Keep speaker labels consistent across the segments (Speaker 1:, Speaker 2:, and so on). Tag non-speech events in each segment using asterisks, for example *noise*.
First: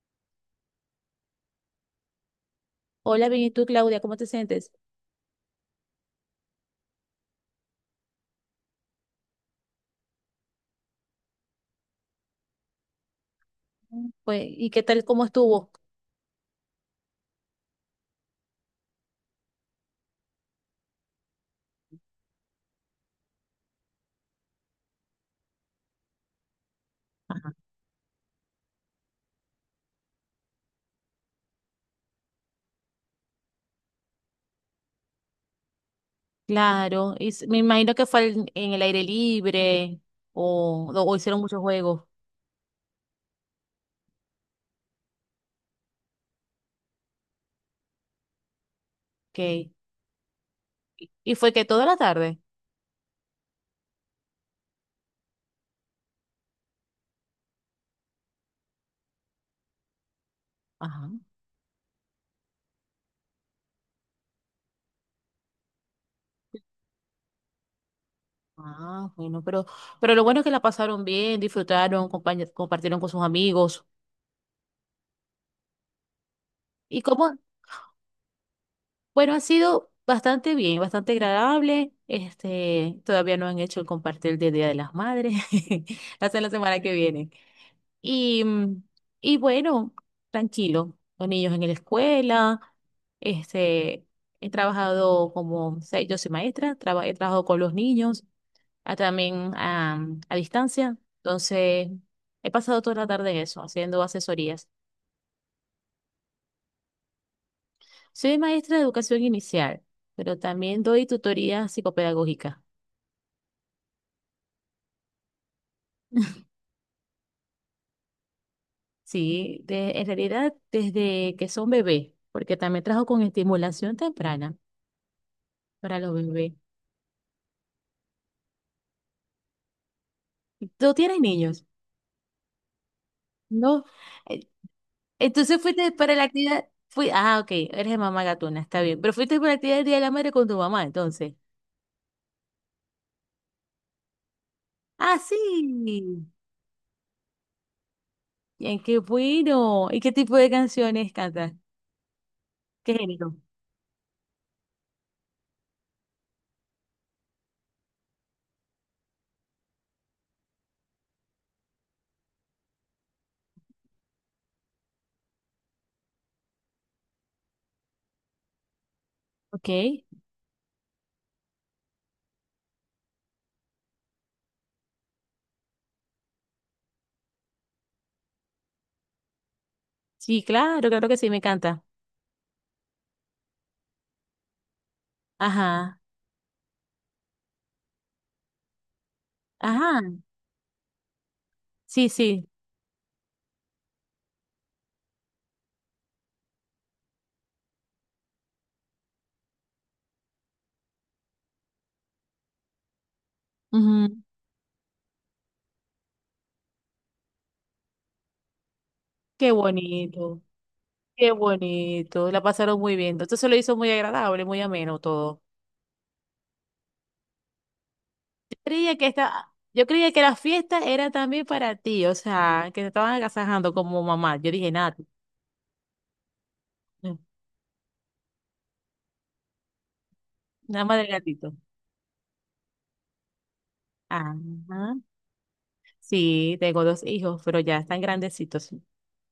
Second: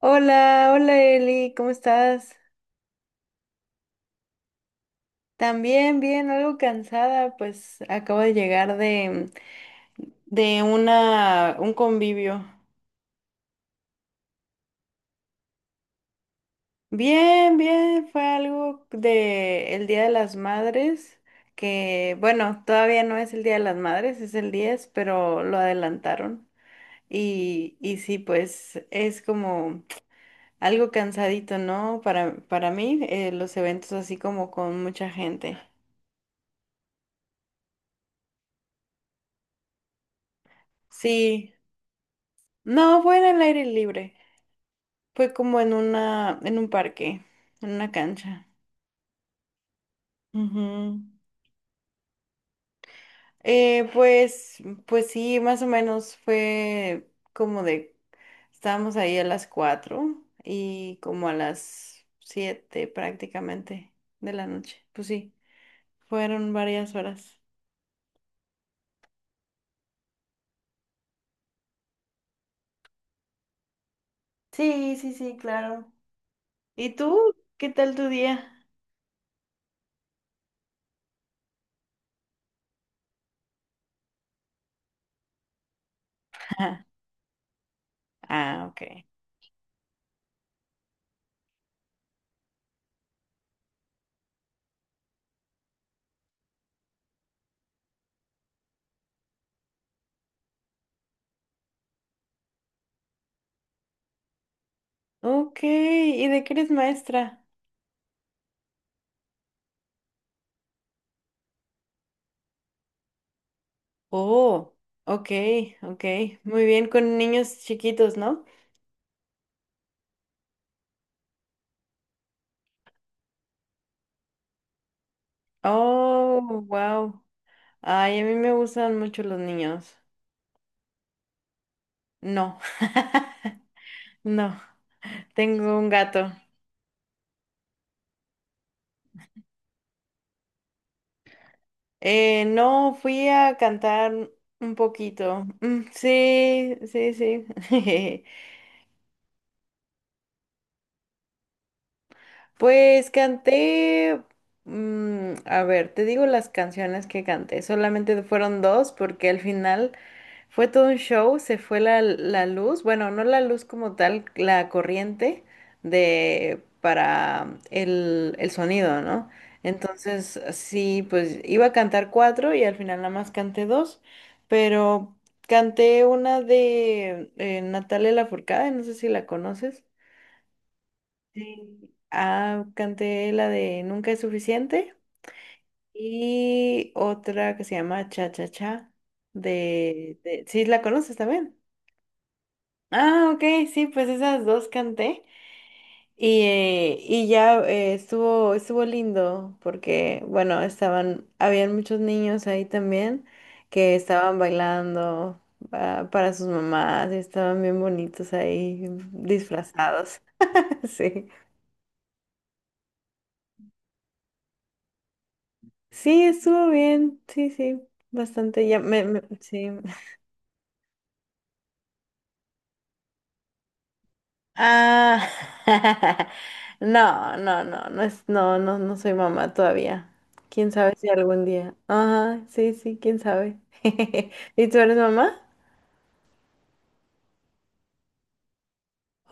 Speaker 1: Hola, hola Eli, ¿cómo estás?
Speaker 2: Hola, bien, ¿y tú, Claudia? ¿Cómo te sientes?
Speaker 1: También bien, algo cansada, pues acabo de llegar de un convivio.
Speaker 2: Pues, ¿y qué tal, cómo estuvo?
Speaker 1: Bien, bien, fue algo de el Día de las Madres, que bueno, todavía no es el Día de las Madres, es el 10, pero lo adelantaron. Y sí, pues es como algo cansadito, ¿no? Para mí, los eventos así como con mucha gente.
Speaker 2: Claro, me imagino que fue en el aire libre o hicieron
Speaker 1: Sí.
Speaker 2: muchos juegos.
Speaker 1: No, fue en el aire libre. Fue como en un parque, en una cancha.
Speaker 2: Okay.
Speaker 1: Ujú.
Speaker 2: Y fue que toda la tarde.
Speaker 1: Eh, pues, pues sí, más o menos, estábamos ahí a las 4:00 y
Speaker 2: Ajá.
Speaker 1: como a las 7:00 prácticamente de la noche. Pues sí, fueron varias horas.
Speaker 2: Ah, bueno, pero lo bueno es que la pasaron bien, disfrutaron, compartieron con sus amigos.
Speaker 1: Sí, sí, sí, claro. ¿Y
Speaker 2: ¿Y
Speaker 1: tú?
Speaker 2: cómo?
Speaker 1: ¿Qué tal tu día?
Speaker 2: Bueno, ha sido bastante bien, bastante agradable. Este, todavía no han hecho el compartir del Día de las Madres. *laughs* Hasta la semana que
Speaker 1: *laughs*
Speaker 2: viene. Y,
Speaker 1: Ah, ok.
Speaker 2: mm, y bueno, tranquilo, con niños en la escuela, este, he trabajado como, o sea, yo soy maestra, he trabajado con los niños, también a, distancia, entonces he pasado toda la tarde en eso, haciendo asesorías.
Speaker 1: Ok, ¿y de qué eres maestra?
Speaker 2: Soy maestra de educación inicial, pero también doy tutoría psicopedagógica,
Speaker 1: Oh, ok, ok. Muy bien, con niños chiquitos, ¿no?
Speaker 2: sí, de, en realidad desde que son bebés, porque también trabajo con estimulación temprana para los bebés.
Speaker 1: Oh, wow. Ay, a mí me gustan mucho los niños.
Speaker 2: ¿Tú tienes niños?
Speaker 1: No, *laughs*
Speaker 2: No. Eh,
Speaker 1: no,
Speaker 2: entonces
Speaker 1: tengo un
Speaker 2: fuiste para la
Speaker 1: gato.
Speaker 2: actividad. Fui, ah, ok, eres de mamá gatuna, está bien. Pero fuiste para la actividad del Día de la Madre con tu mamá, entonces.
Speaker 1: No, fui a cantar un
Speaker 2: Ah, sí.
Speaker 1: poquito. Mm, sí, sí, sí. *laughs*
Speaker 2: Bien, qué bueno. ¿Y qué tipo de canciones cantas? ¿Qué
Speaker 1: Pues
Speaker 2: género?
Speaker 1: canté... mm, a ver, te digo las canciones que canté. Solamente fueron dos porque al final... Fue todo un show, se fue la luz, bueno, no la luz como tal, la corriente de para el sonido, ¿no?
Speaker 2: Ok.
Speaker 1: Entonces, sí, pues iba a cantar cuatro y al final nada más canté dos, pero canté una de Natalia Lafourcade, no sé si la conoces.
Speaker 2: Sí, claro, claro que sí, me encanta.
Speaker 1: Sí. Ah, canté la de Nunca es suficiente
Speaker 2: Ajá.
Speaker 1: y otra que se llama Cha Cha Cha
Speaker 2: Ajá.
Speaker 1: de... ¿Sí la conoces también?
Speaker 2: Sí, sí.
Speaker 1: Ah, ok, sí, pues esas dos canté y, y ya estuvo lindo porque, bueno, estaban, habían muchos niños ahí también que
Speaker 2: Ujú.
Speaker 1: estaban bailando para sus mamás y estaban bien bonitos ahí
Speaker 2: Qué
Speaker 1: disfrazados.
Speaker 2: bonito.
Speaker 1: *laughs* Sí,
Speaker 2: Qué bonito. La pasaron muy bien. Entonces se lo hizo muy agradable, muy ameno todo.
Speaker 1: sí, estuvo bien, sí, sí, bastante, ya
Speaker 2: Creía que esta,
Speaker 1: sí.
Speaker 2: yo creía que la fiesta era también para ti, o sea, que te estaban agasajando como mamá. Yo dije, nada,
Speaker 1: Ah, *laughs*
Speaker 2: mm,
Speaker 1: no, no, no, no es, no, no, no soy mamá todavía. Quién
Speaker 2: nada
Speaker 1: sabe
Speaker 2: más
Speaker 1: si
Speaker 2: del
Speaker 1: algún
Speaker 2: gatito.
Speaker 1: día. Ajá, sí, sí, quién sabe. *laughs* ¿Y tú eres
Speaker 2: Ajá.
Speaker 1: mamá?
Speaker 2: Sí, tengo dos hijos, pero ya están grandecitos.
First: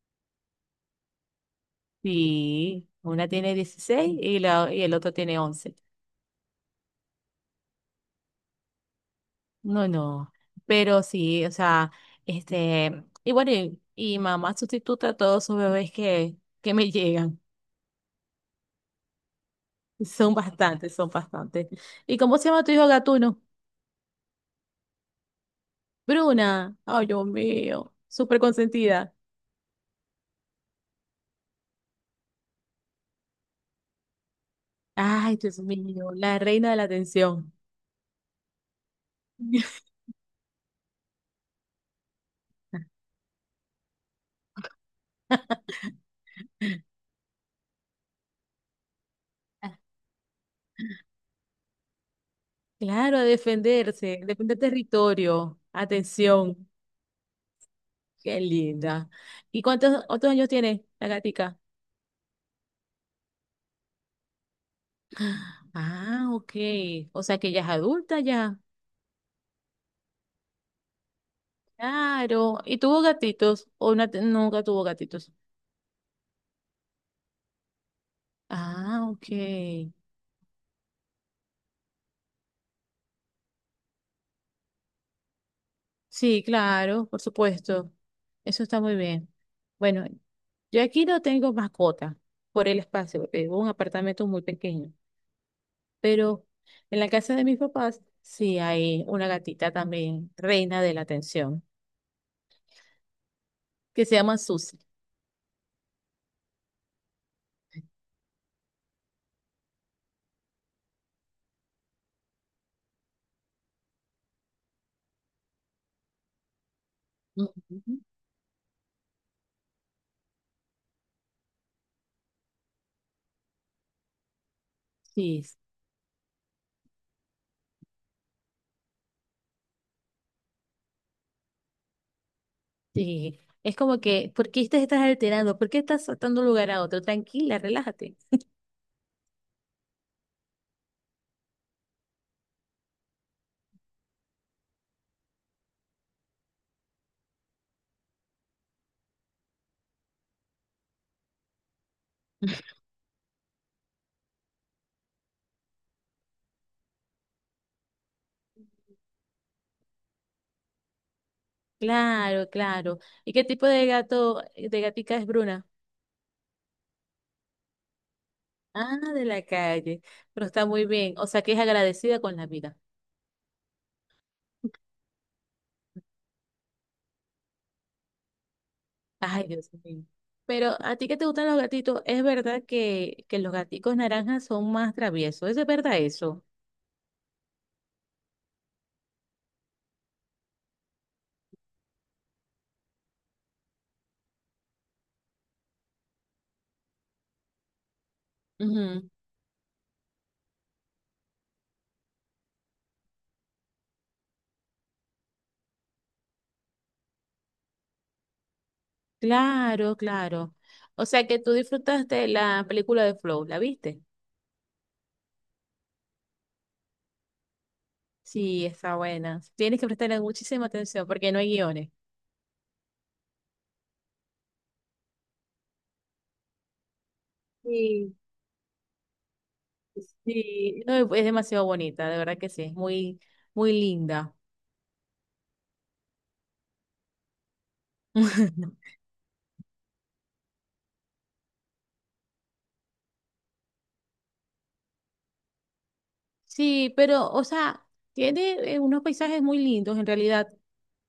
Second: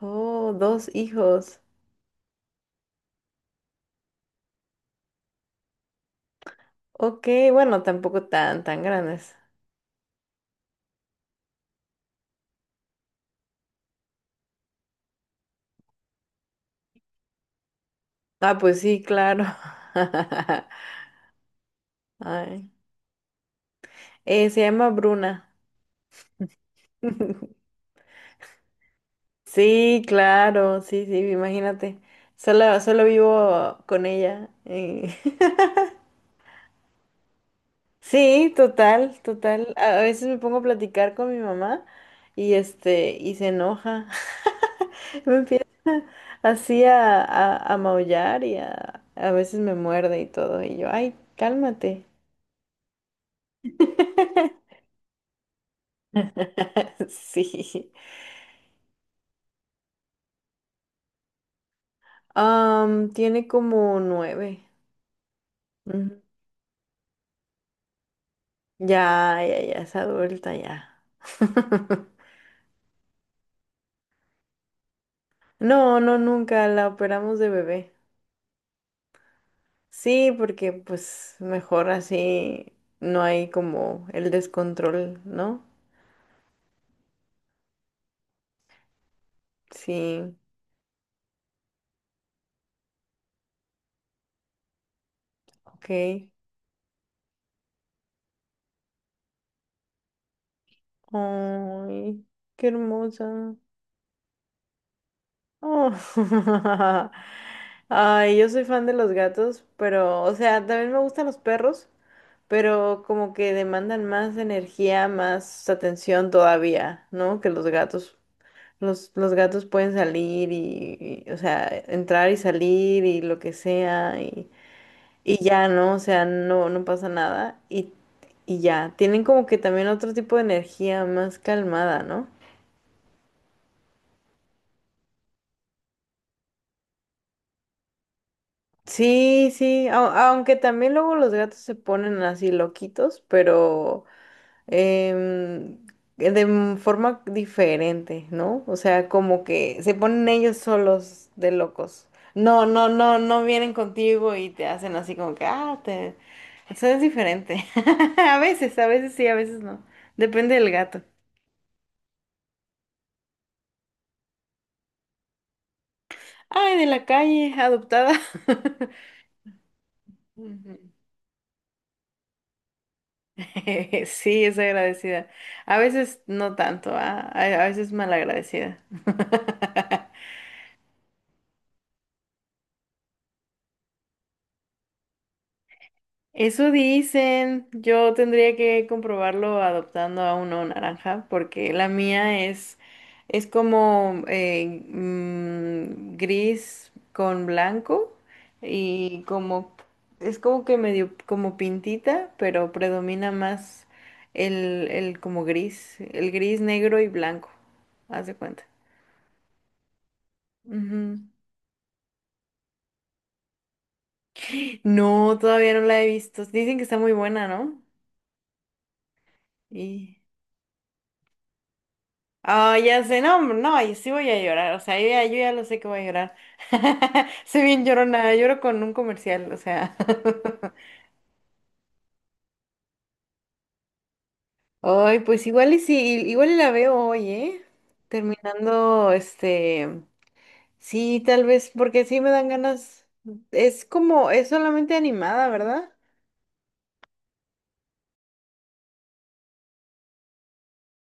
Speaker 1: Oh, dos hijos.
Speaker 2: Sí, una tiene 16 y el otro tiene 11.
Speaker 1: Ok, bueno, tampoco tan, tan grandes.
Speaker 2: No, no, pero sí, o sea, este, y bueno, y mamá sustituta a todos sus bebés que me llegan.
Speaker 1: Ah, pues sí, claro.
Speaker 2: Son
Speaker 1: *laughs*
Speaker 2: bastantes, son bastantes. ¿Y cómo se llama
Speaker 1: Ay.
Speaker 2: tu hijo Gatuno?
Speaker 1: Se llama Bruna.
Speaker 2: Bruna, ay, Dios
Speaker 1: *laughs*
Speaker 2: mío, súper consentida.
Speaker 1: Sí, claro, sí, sí, imagínate. Solo, solo vivo con ella.
Speaker 2: Ay, Dios mío, la reina de la atención.
Speaker 1: Sí, total, total. A veces me pongo a platicar con mi mamá y
Speaker 2: *laughs*
Speaker 1: este, y se enoja, *laughs* así a maullar y a veces me muerde y todo. Y yo, ay, cálmate.
Speaker 2: Claro, a defenderse, defender territorio, atención,
Speaker 1: *laughs* Sí.
Speaker 2: qué linda. ¿Y cuántos otros años tiene la gatica?
Speaker 1: Am, tiene como 9. Ujú.
Speaker 2: Ah, ok, o sea que ya es adulta ya,
Speaker 1: Ya, ya, ya, es adulta ya. *laughs*
Speaker 2: claro. ¿Y tuvo gatitos o no nunca tuvo gatitos?
Speaker 1: No, no, nunca la operamos de bebé.
Speaker 2: Ah, ok.
Speaker 1: Sí, porque pues mejor así no hay como el descontrol, ¿no?
Speaker 2: Sí, claro, por supuesto. Eso está muy bien. Bueno,
Speaker 1: Sí,
Speaker 2: yo aquí no tengo mascota por el espacio, porque vivo en un apartamento muy pequeño,
Speaker 1: ok.
Speaker 2: pero en la casa de mis papás sí hay una gatita también, reina de la atención,
Speaker 1: Ay, qué hermosa.
Speaker 2: que se llama Susi.
Speaker 1: Oh. *laughs* Ay, yo soy fan de los gatos, pero, o sea, también me gustan los perros, pero como que demandan más energía, más atención todavía, ¿no? Que los
Speaker 2: Ujú.
Speaker 1: gatos. Los gatos pueden salir o sea, entrar y salir y lo que sea, y
Speaker 2: Sí,
Speaker 1: ya, ¿no? O sea, no, no pasa nada. Y ya, tienen como que también otro tipo de energía más calmada, ¿no?
Speaker 2: sí. Es como que, ¿por qué te estás alterando? ¿Por qué estás saltando de un lugar a otro? Tranquila, relájate.
Speaker 1: Sí, sí, aunque también luego los gatos se ponen así loquitos, pero em, de forma diferente, ¿no? O sea, como que se ponen ellos solos de locos. No, no, no, no vienen contigo y te hacen así como que, ah, te... Eso es diferente. *laughs* A veces sí, a veces no. Depende del gato.
Speaker 2: Claro, claro. ¿Y qué tipo de gato, de gatica es Bruna?
Speaker 1: Ay, de la calle, adoptada. *laughs*
Speaker 2: Ah, de la calle. Pero está
Speaker 1: Ujú.
Speaker 2: muy bien. O sea, que es agradecida con la vida.
Speaker 1: *laughs* Sí, es agradecida. A veces no tanto, ah, a veces malagradecida.
Speaker 2: Ay,
Speaker 1: *laughs*
Speaker 2: Dios mío. Pero a ti que te gustan los gatitos, es verdad que los gaticos naranjas son más traviesos. ¿Es de verdad eso?
Speaker 1: Eso dicen. Yo tendría que comprobarlo adoptando a uno naranja, porque la mía es como gris con blanco
Speaker 2: Ujú.
Speaker 1: y como es como que medio como pintita, pero predomina más el como gris, el gris, negro y blanco. Haz de cuenta.
Speaker 2: Claro, claro. O
Speaker 1: Ujú.
Speaker 2: sea, que tú disfrutaste la película de Flow. ¿La viste?
Speaker 1: No, todavía no la he visto. Dicen que está muy buena, ¿no?
Speaker 2: Sí, está buena. Tienes que prestarle
Speaker 1: Y
Speaker 2: muchísima atención porque no hay guiones.
Speaker 1: ah, ya sé, no, hombre, no, y sí voy a llorar, o sea, yo ya, yo ya lo sé que voy a llorar. *laughs* Soy bien
Speaker 2: Sí.
Speaker 1: llorona, lloro con un comercial, o sea. *laughs*
Speaker 2: Sí, no, es demasiado bonita, de verdad que sí. Es muy, muy linda.
Speaker 1: Ay, pues igual y sí, igual y la veo hoy, ¿eh?
Speaker 2: *laughs*
Speaker 1: Terminando, este, sí, tal vez, porque sí me dan ganas. Es como, es solamente animada, ¿verdad?
Speaker 2: Sí, pero, o sea, tiene unos paisajes muy lindos en realidad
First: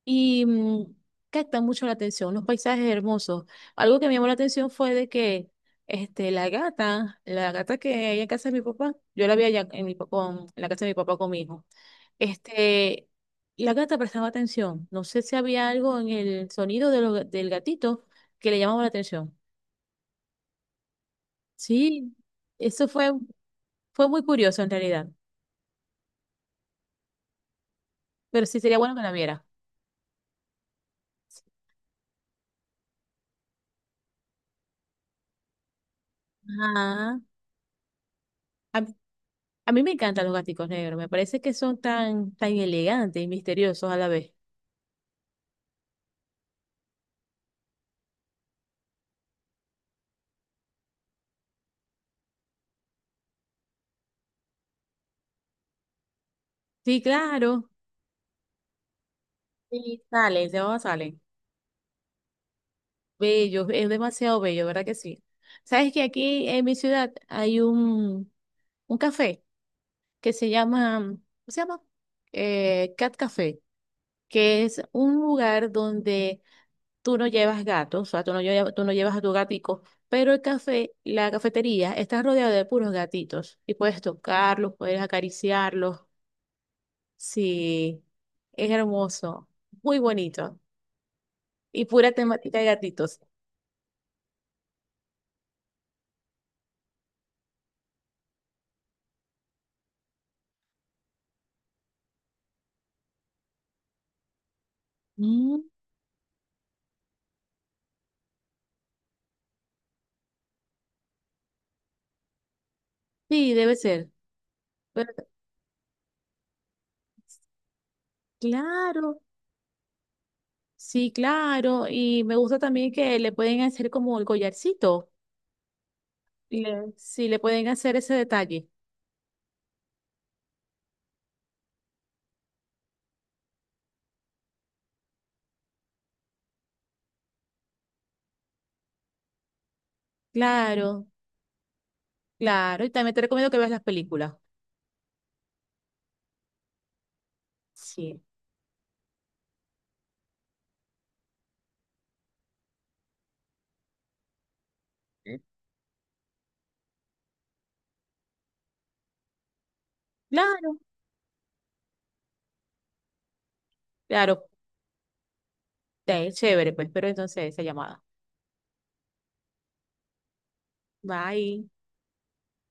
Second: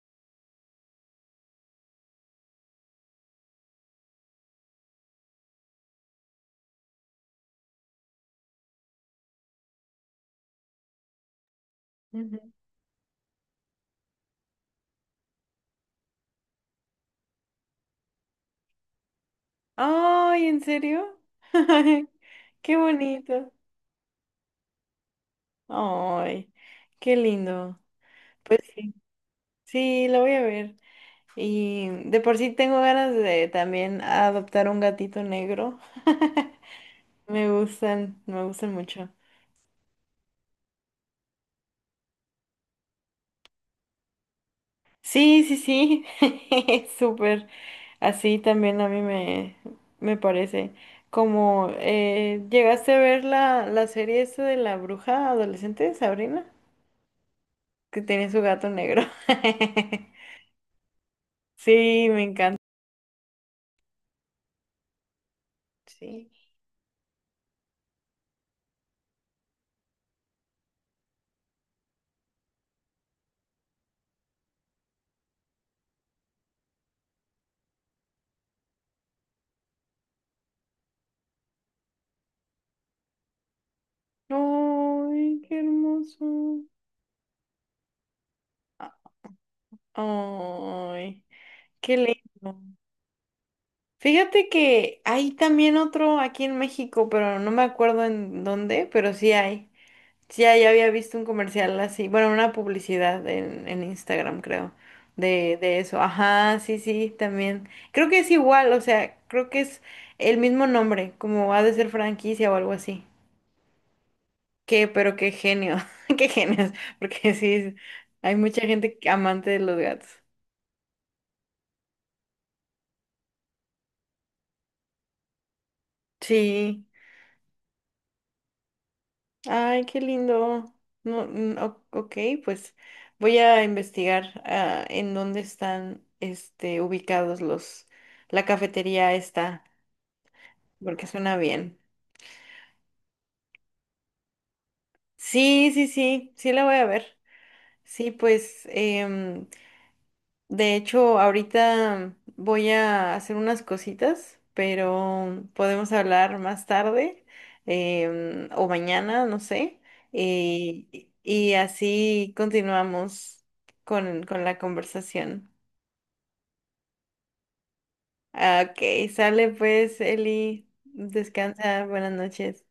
Speaker 2: y captan mucho la atención, unos paisajes hermosos. Algo que me llamó la atención fue de que este, la gata que hay en casa de mi papá, yo la vi allá en, en la casa de mi papá con mi hijo,
Speaker 1: Ujú.
Speaker 2: este, la gata prestaba atención. No sé si había algo en el sonido de del gatito que le llamaba la atención.
Speaker 1: Ay, ¿en serio? *laughs*
Speaker 2: Sí,
Speaker 1: Qué
Speaker 2: eso fue,
Speaker 1: bonito.
Speaker 2: fue muy curioso en realidad,
Speaker 1: Ay, qué lindo.
Speaker 2: pero sí
Speaker 1: Pues
Speaker 2: sería
Speaker 1: sí,
Speaker 2: bueno que la viera.
Speaker 1: sí, la voy a ver. Y de por sí tengo ganas de también adoptar un gatito negro. *laughs*
Speaker 2: Ajá.
Speaker 1: Me gustan mucho.
Speaker 2: A mí me encantan los gaticos negros, me parece que son tan, tan elegantes y misteriosos a la vez.
Speaker 1: Sí, sí, sí. *laughs* Súper. Así también a mí me, me parece. Como llegaste a ver la serie esta de la bruja adolescente, Sabrina,
Speaker 2: Sí, claro.
Speaker 1: que tiene su gato negro.
Speaker 2: Sí,
Speaker 1: *laughs*
Speaker 2: salen, se van, salen.
Speaker 1: Sí, me encanta.
Speaker 2: Bellos, es demasiado bello, ¿verdad que sí? Sabes que
Speaker 1: Sí.
Speaker 2: aquí en mi ciudad hay un café que se llama, se llama? Cat Café, que es un lugar donde tú no llevas gatos, o sea, tú no llevas a tu gatico, pero la cafetería está rodeada de puros gatitos y puedes tocarlos, puedes
Speaker 1: Ay, qué
Speaker 2: acariciarlos.
Speaker 1: hermoso.
Speaker 2: Sí, es hermoso, muy bonito
Speaker 1: Ay,
Speaker 2: y
Speaker 1: qué
Speaker 2: pura
Speaker 1: lindo.
Speaker 2: temática de gatitos.
Speaker 1: Fíjate que hay también otro aquí en México, pero no me acuerdo en dónde, pero sí hay. Sí hay, había visto un comercial así, bueno, una publicidad en Instagram, creo,
Speaker 2: Mm,
Speaker 1: de eso. Ajá, sí, sí, también. Creo que es igual, o sea, creo que es el mismo nombre, como ha de ser franquicia o algo así.
Speaker 2: sí, debe ser.
Speaker 1: Qué,
Speaker 2: Pero,
Speaker 1: pero qué genio, *laughs* qué genios, porque sí, hay mucha gente que-
Speaker 2: claro,
Speaker 1: amante de los gatos.
Speaker 2: sí, claro. Y me gusta también que le pueden hacer como el collarcito.
Speaker 1: Sí.
Speaker 2: Sí, le pueden hacer ese detalle.
Speaker 1: Ay, qué lindo. No, mm, o- ok, pues voy a investigar en dónde están este, ubicados los, la cafetería esta, porque
Speaker 2: Claro,
Speaker 1: suena bien.
Speaker 2: claro. Y también te recomiendo que veas las películas.
Speaker 1: Sí, sí, sí, sí la voy a ver. Sí,
Speaker 2: Sí,
Speaker 1: pues de hecho, ahorita voy a hacer unas cositas, pero podemos hablar más tarde o mañana, no sé.
Speaker 2: claro,
Speaker 1: Y así continuamos con
Speaker 2: claro.
Speaker 1: la conversación.
Speaker 2: Eh, chévere, pues. Pero entonces esa llamada.
Speaker 1: Ah, ok, sale pues, Eli.
Speaker 2: Bye.
Speaker 1: Descansa, buenas noches.